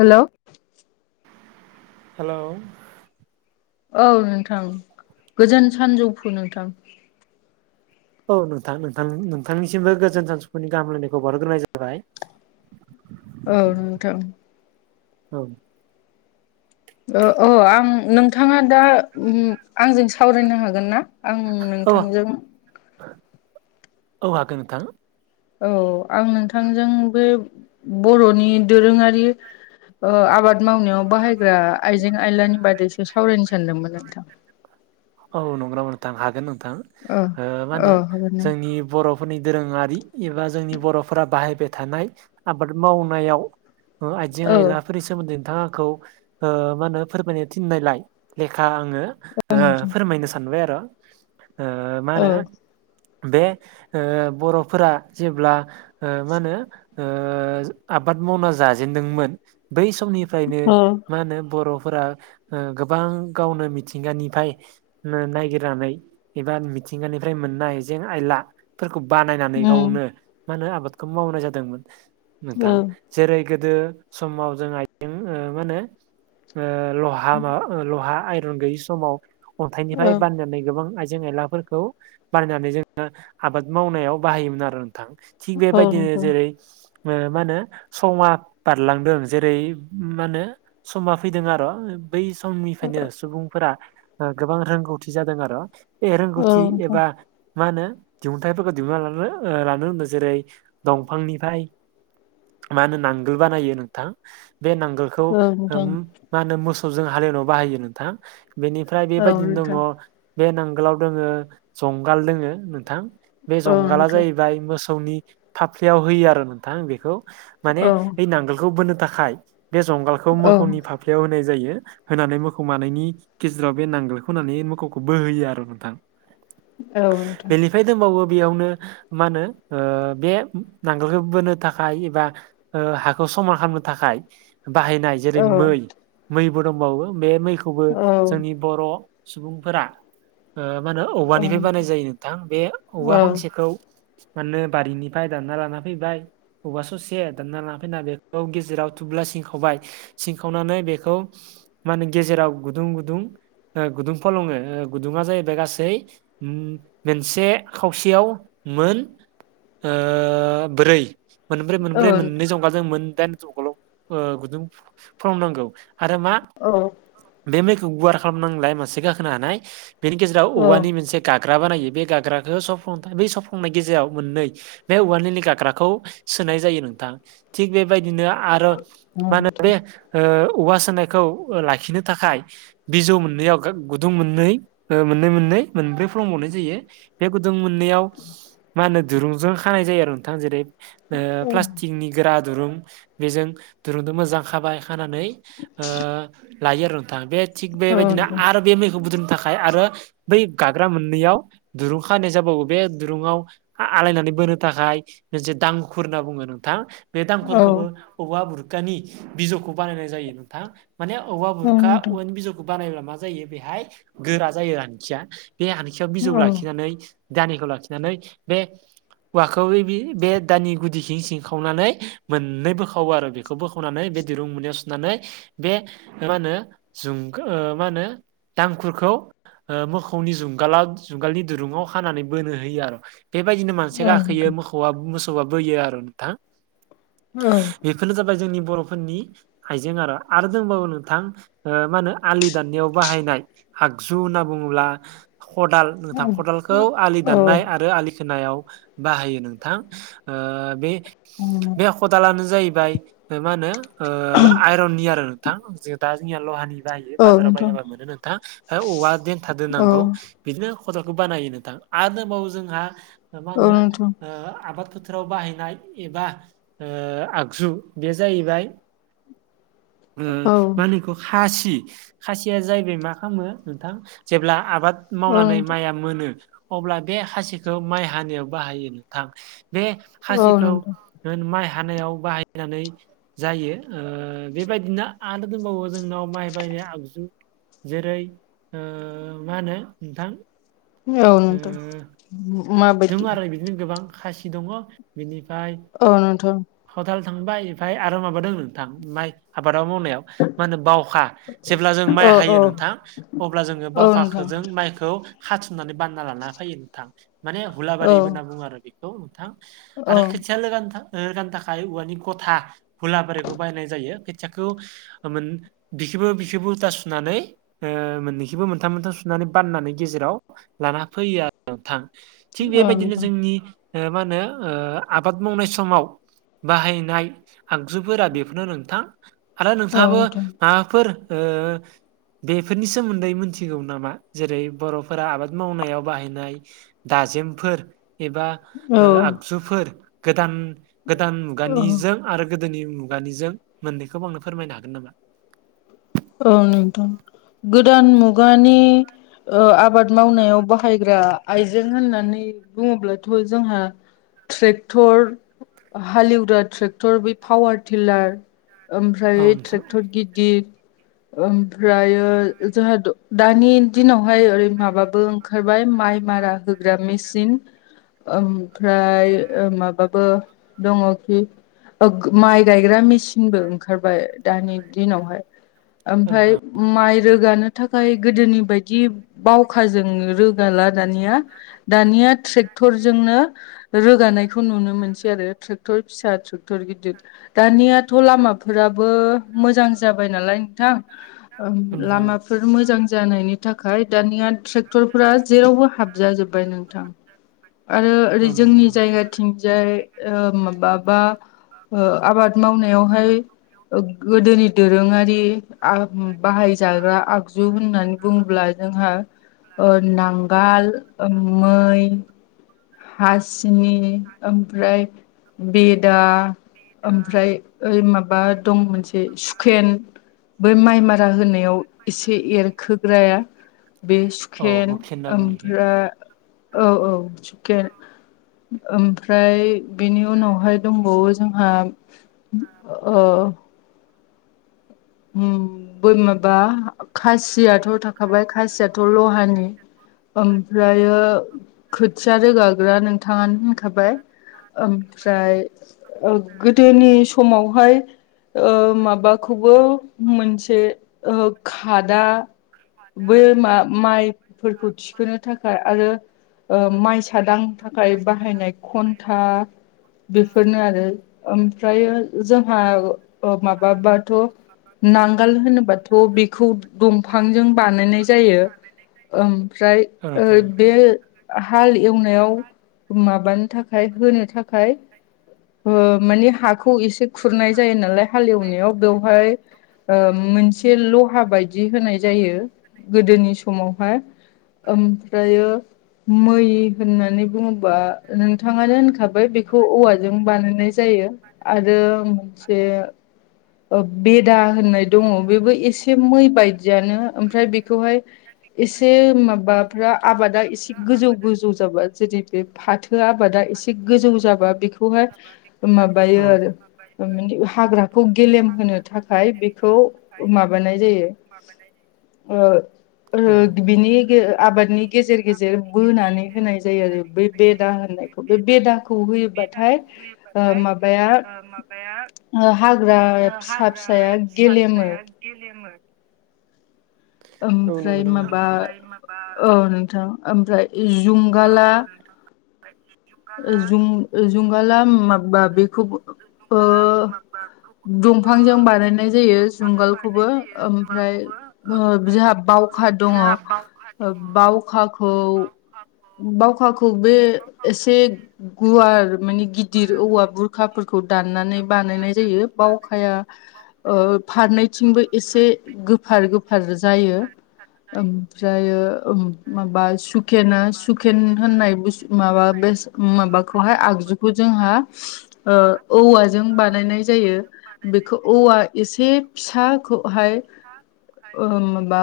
Hello hello औ नोंथां गोजोन सानजौफु नोंथां। औ नोंथां नोंथां नोंथांनिसिमबो गोजोन सानजुफुनि गाहाम हामलायनायखौ बारहग्रोनाय जाबाय। औ नोंथां औ अ ओ आं नोंथाङा दा उम आंजों सावरायनो हागोन ना आं औ नोंथांजों औ हागोन नोंथां। औ आं नोंथांजों बे बर'नि दोरोङारि ओ आबाद मावनायाव बाहायग्रा आइजें आयलानि बादैसो सावरायनो सानदोंमोन नोंथां। औ नंगौ नोंथां हागोन नोंथां औ मा औ होने हागोन जोंनि बर' फोरनि दोरोङारि एबा जोंनि बर'फोरा बाहायबाय थानाय आबाद मावनायाव अ आयजें औ आयला फोरनि सोमोन्दै नोंथाङा आंखौ ओ मा होनो फोरमायनो थिननायलाय लेखा आङो ओ नोंथां फोरमायनो सानबाय आरो ओ मा औ होनो बे ओ बर'फोरा जेब्ला ओ मा होनो ओ आबाद मावना जाजेनदोंमोन बै समनि फ्रायनो औ मा होनो बर'फोरा ओ गोबां गावनो मिथिंगानिफ्राय ना नायगिरनानै एबा मिथिंगानिफ्राय मोननाय जें आयला फोरखौ बानायनानै उम गावनो मा होनो आबादखौ मावनाय जादोंमोन औ नोंथां। जेरै गोदो समाव जों आइजें ओ मा होनो ओ लहा बा ओ लहा आइरन गैयि समाव औ अन्थाइनिफ्राय बानायनानै गोबां आइजें आइलाफोर खौ बानायनानै जोङो आबाद मावनायाव बाहायोमोन आरो नोंथां थिग औ बेबायदिनो नोंथां जेरै- मा होनो समा बारलांदों जेरै मा होनो समा फैदों आरो बै समनिफ्रायनो सुबुंफोरा गोबां रोंगौथि जादों आरो औ रोंगौथि नोंथां एबा मा होनो दिहुनथाइफोरखौ दिहुनना लानो ओ लानो रोंदों जेरै दंफांनिफ्राय मा होनो नांगोल बानायो नोंथां बे नांगोल खौ औ नोंथां मा होनो मोसौजों हालौनायाव बाहायो नोंथां बेनि ओमफ्राय औ बेबायदिनो दङ नोंथां बे नांगोलाव दङो जंगाल दोङो नोंथां बे औ जंगाला नोंथां जाहैबाय मोसौनि फाफ्लियाव होयो आरो नोंथां बेखौ माने औ बै नांगोलखौ बोनो थाखाय बे जंगालखौ औ मोखौनि फा फ्रियाव होनाय जायो होनानै मोसौ मानैनि गे जेराव बे नांगोलखौ होनानै मोसौखौ बोहोयो आरो नोंथां‌ औ। फ्राय दंबावो बेयावनो मा होनो बे नांगोलखौ बोनो थाखाय एबा ओ हाखौ समान खालामनो थाखाय बाहायनाय। जेरै- औ मै मैबो दंबावो बे मैखौबो औ जोंनि बर' सुबुंफोरा ओ मा होनो औ औवानिफ्राय बानाय जायो नोंथां बे औ औवा फांसेखौ माने बारिनिफ्राय दानना लाना फैबाय औवा ससे दानना लांना फैना बेखौ गेजेराव थुब्ला सिंखावबाय। सिंखावनानै बेखौ माने गेजेराव गुदुं गुदुं गुदुं फलंङो गुदुङा जाहैबाय गासै मोनसे खावसेयाव मोन ओ ब्रै मोनब्रै मोनब्रै मोननै औ जंगाजों मोन दाइन जंगाल' गुदुं फलंनांगौ आरो मा औ बे मैखौ गुवार खालामनांलाय मानसि गाखोनो हानाय बेनि गेजेराव औ औवानि मोनसे गाग्रा बानायो बे गाग्राखौ सफ्लंनाय बै सफ्लंनाय गेजेराव मोननै बे औवा नोलि गाग्राखौ सोनाय जायो नोंथां। थिग बेबायदिनो आरो मा होनो नोंथां बे ओ औवा सोनायखौ लाखिनो थाखाय बिजौ मोननैयाव गुदुं मोननै मोननै मोननै मोनब्रै फ्लंबावनाय जायो बे गुदुं मोननैयाव मा होनो दुरुंजों खानाय जायो आरो नोंथां जेरै - ओ औ प्लास्टिकनि गोरा दुरुं बेजों दुरुंजों' मोजां खाबाय खानानै ओ लायो आरो नोंथाङा बे थिग बेबायदिनो औ आरो बे मैखौ बुद्रुनो थाखाय आरो बै गाग्रा मोननैयाव दुरुं खानाय जाबावो बे दुरुंआव आलायनानै बोनो थाखाय मोनसे दांखुर होनना बुङो नोंथां। बे दांखुरखौबो औवा बुरखानि बिजौखौ बानायनाय जायो नोंथां। माने औवा बुरखा नोंथां औवानि बिजौखौ बानायब्ला मा जायो बेहाय गोरा जायो आनखिया बे आनखियाव बिजौ लाखिनानै दानिखौ लाखिनानै बे औवाखौ बे दानि गुदिथिं सिंखावनानै मोननै बोखावो आरो बे खौ बोखांनानै बे दिरुं मोननैयाव सोनानै बे मा होनो जुंग मा होनो दांखुरखौ ओ मोसौनि जुंगालाव जुंगालनि दुरुंङाव खानानै बोनो होयो आरो बेबायदिनो मानसिया गाखोयो मोसौआ मोसौआ बोयो आरो नोंथां। बेफोरनो जाबाय जोंनि बर'फोरनि आइजें आरो आरो दंबावो नोंथां ओ मा होनो आलि दान्नायाव बाहायनाय आगजु होनना बुङोब्ला खदाल नोंथां खदालखौ आलि दाननाय आरो आलि खोनायाव बाहायो नोंथां ओ बे बे खदालानो जाहैबाय मा होनो ओ आइरननि आरो नोंथां। जों दा जोंया लहानि बाहायो बाजाराव बायाबा मोनो नोंथां ओमफ्राय औवा देन्था दोनांगौ बिदिनो खदालखौ बानायो नोंथां आरो दंबावो जोंहा मा होनो आबाद फो बाहायनाय एबा आगजु बे जाहैबाय [inaudible] खासि खासिया जाहैबाय मा खालामो नोंथां जेब्ला आबाद मावनानै माइआ मोनो। अब्ला बे खासिखौ माइ हानायाव बाहायो नोंथां बे खासिखौ औ माइ हानायाव बाहायनानै जायो ओ बेबायदिनो दोनबावो जोंनाव माइ बायनाय आगजु जेरै-मा होनो नोंथां। औ ओ नोंथां मा दङ बायदि आरो बिदिनो गोबां खासि दङ बिनिफ्राय औ नोंथां। हटाल थांबाय ओमफफ्राय आरो माबादों नोंथां माइ आबादाव मावनायाव मा होनो बावखा जेब्ला जों माइ औ हायो औ नोंथां। अब्ला जोङो औ बावखाखो नोंथां जों माइखौ हाथुमनानै बानाय लाना फैायो नोंथां माने औ हुलाबारिबो होनना बुङो आरो बेखौ नोंथां औ आरो खोथिया लोगो नोंथां गाननो थाखाय औवानि गथा भुला बोरारिखौ बायनाय जायो खोथियाखौ बिखोबो बिखोबो उल्था सुनानै मोननैखिबो मोनथाम मोनथाम सुनानै बाननानै गेजेराव लाना फैयो आरो औ थां थिग बेबायदिनो नोंथां जोंनि मा होनो आबाद मावनाय समाव बाहायनाय आगजुफोरा बेफोरनो नोंथां आरो औ नोंथाङाबो नोंथां माबाफोर ओ बेफोरनि सोमोन्दै मिथिगौ नामा जेरै बर'फोरा आबाद मावनायाव बाहायनाय दाजेमफोर एबा औ आगजुफोर गोदान गोदान औ मुगानिजों आरो गोदोनि मुगानिजों मोननैखौबो आंनो फोरमायनो हागोन नामा औ नोंथां गोदान मुगानि आबाद मावनायाव बाहायग्रा आइजें होननानै बुङोब्लाथ' जोंहा ट्रेक्टर हालेवग्रा ट्रेक्टर बे पावार टिलार औ ओमफ्राय नोंथां ट्रेक्टर गिदिर ओमफ्र जोंहा दानि दिनावहाय ओरै माबाबो ओंखारबाय माइ मारा होग्रा मेसिन ओमफ्राय माबाबो दङखि माइ गायग्रा मेसििनबो ओंखारबाय दानि दिनावहाय औ ओमफ्राय नोंथां माइ रोगानो थाखाय गोदोनि बायदि बावखाजों रोगाला दानिया दानिया ट्रेक्टरजोंनो रोगानायखौ नुनो मोनसै आरो ट्रेक्टर फिसा ट्रेट क्टर गिदिर दानियाथ' लामाफोराबो मोजां जाबाय नालाय नोंथां। औ नोंथां औ लामाफोर मोजां जानायनि थाखाय दानिया ट्रेक्टर फोर जेरावबो हाब जाजोब्बाय नोंथां। आरो ओरै औ नंगौ जोंनि नंगौ नोंथां जायगाथिंजाय माबाबा आबाद मावनायावहाय गोदोनि दोरोङारि बाहायजाग्रा आगजु होननानै बुङोब्ला जोंहा नांगाल मै हासिनि ओमफ्राय बिदा ओमफ्राय ओइ माबा दं मोनसे कुकेन बै माइ मारा होनायाव एसे एरखोग्राया बे औ सुकेन हुखेन होनना बुङो इखो ओमफ्राय औ औ सुकेन ओमफ्राय बेनि उनावहाय दंबावो जोंहा ओ ब माबा खासियाथ' थाखाबाय खासियाथ' लहानि ओमफ्रायो खोथिया रोगाग्रा नोंथाङानो होनखाबाय ओमफ्राय गोदोनि समावहाय ओ माबाखौ मोनसे खादा बै मा माइफोरखौ थिखोनो थाखाय आरो ओ माइसादां थाखाय बाहायनाय खन्था बेफोरनो आरो ओमफ्रायो जोंहा माबाबाथ नांगाल होनोबाथ बेखौ दंफांजों बानायनाय जायो ओमफ्राय औ ओ नोंथां बे हाल एवनायाव माबानो थाखाय होनो थाखाय ओ मानि हाखौ एसे खुरनाय जायो नालाय हालेवनायाव बेवहाय ओ मोनसे लहा बायदि होनाय जायो गोदोनि समावहाय ओमफ्रायो मै होननानै बुङोबा नोंथाङानो होनखाबाय बेखौ औवाजों बानायनाय जायो आरो मोनसे ओ बे दा होननाय दङ बेबो एसे मै बायदियानो ओमफ्राय बेखौहाय एसे माबाफ्रा आबादा एसे गोजौ गोजौ जाबा जेरै बे फाथो आबादा एसे गोजौ जाबा बेख खौहाय माबायो औ आरो माने हाग्राखौ गेलेम होनो थाखाय बेखौ माबानाय जायो ओ ओ औ बिनि आबादनि गेजेर गेजेर बोनानै होनाय जायो आरो बेै बे दा होननाय बे बेदाखौ होयोबाथाय ओ होयोबाथाय माबाया ओ माबाया ओ हाग्रा ओ फिसा फिसाया गेलेमो गेलेमो नंगौ ओमफ्राय नामा माबा नोंथां औ नोंथां ओमफ्राय जुंगाला जुं- जुंगाला माबा बेखौ ओ दंफांजों बानायनाय जायो जुंगालखौबो ओमफ्राय ओ जोंहा बावखा दङ बावखाखौ बावखाखौ बे एसे गुवार माने गिदिर औवा बुरखाफोरखौ दाननानै बानायनाय जायो बावखाया ओ फारनैथिंबो एसे गोफार गोफार जायो ओमफ्रायो माबा सुखेना सुखेन होननाय बुुस माब [unintelligible] बे माबाखौहाय आगजुखौ जोंहा ओ औवाजों बानायनाय जायो बेखौ औवा एसे फिसाखौहाय ओ माबा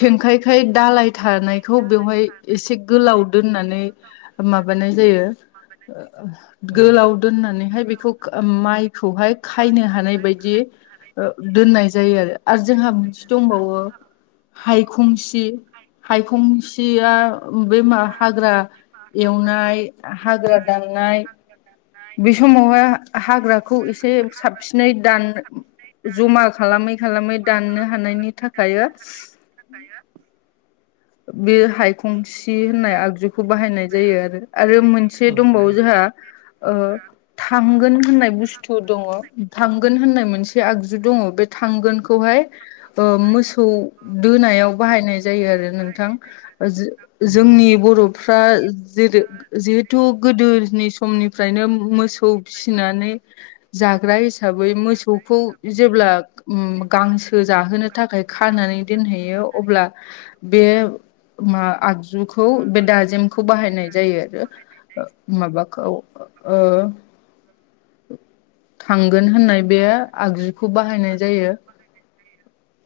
खेंखायखाय दाालाय थानायखौ बेवहाय एसे गोलाव दोननानै माबानाय जायो ओं औ गोलाव दोननानैहाय बेखौ माइखौहाय खायनो हानाय बायदि दोननाय जायो आरो आरो जोंहा मोनसे दंबावो हायखंसि हायखंसिया बे मा हाग्रा एवनाय हाग्रा दाननाय बे समावहाय हाग्राखौ एसे साबसिनै दान जमा खालामै खालामै दाननो हानायनि थाखायो बे हाय खंसि होननाय आगजुखौ बाहायनाय जायो आरो आरो मोनसे दंबावो नोंथां जोंहा ओ। थांगोन होननाय बुस्थु दङ थांगोन होननाय मोनसे आगजु दङ बे थांगोनखौहाय। मोसौ दोनायाव बाहायनाय जायो आरो। नोंथां जों औ जोंनि बर'फ्रा। जेरै जिहेथु गोदोनि समनिफ्रायनो मोसौ फिसिनानै। जाग्रा हिसाबै मोसौखौ जेब्ला। उम गांसो जाहोनो थाखाय खानानै दोनहैयो अब्ला बे मा आगजुखौ बे दाजेमखौ बाहायनाय जायो आरो माबाखौ ओ थांगोन होननाय बे आगजुखौ बाहायनाय जायो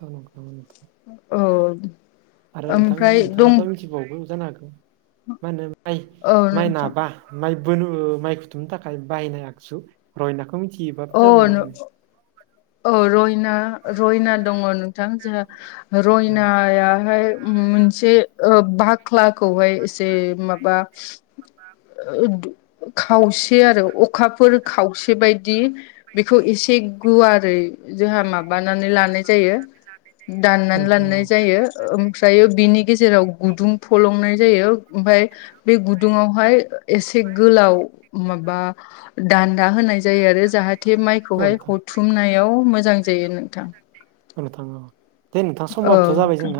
औ नोंथां औ नंगौ नोंथां औ आरो नोंथांमोन ओमफ्राय दं नोंथाङाथ मिथिबावगो जानो हागौ मा होनो माइ औ माइ नोंथां नाबा माइ बोनो माइ खुथुमनो थाखाय बाहायनो आखसु रयनाखौ मिथियोब औ थाबायनो आंनो। औ रयना रयना दङ नोंथां जोंहा औ रयनायाहाय मोनसे ओ बाख्लाखौहाय एसे माबा [inaudible] खावसे आरो अखाफोर खावसे बायदि बेखौ एसे गुवार। ओरै जोंहा माबानानै लानाय जायो दाननानै नोंथां औ लानाय जायो। ओमफ्रायो बिनि गेजेराव गुदुं फलंनाय जायो ओमफफ्राय। बे गुदुङावहाय एसे गोलाव माबा दान्दा होनाय। जायो आरो जाहाथे औ माइखौहाय नोंथां हथुमनायाव मोजां जायो नोंथां। मानो थाङा? औ नोंथां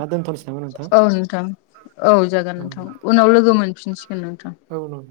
नामा नोंथां औ नोंथां औ जागोन नोंथां। उनाव लोगो मोनफिनसिगोन नोंथां। औन औ।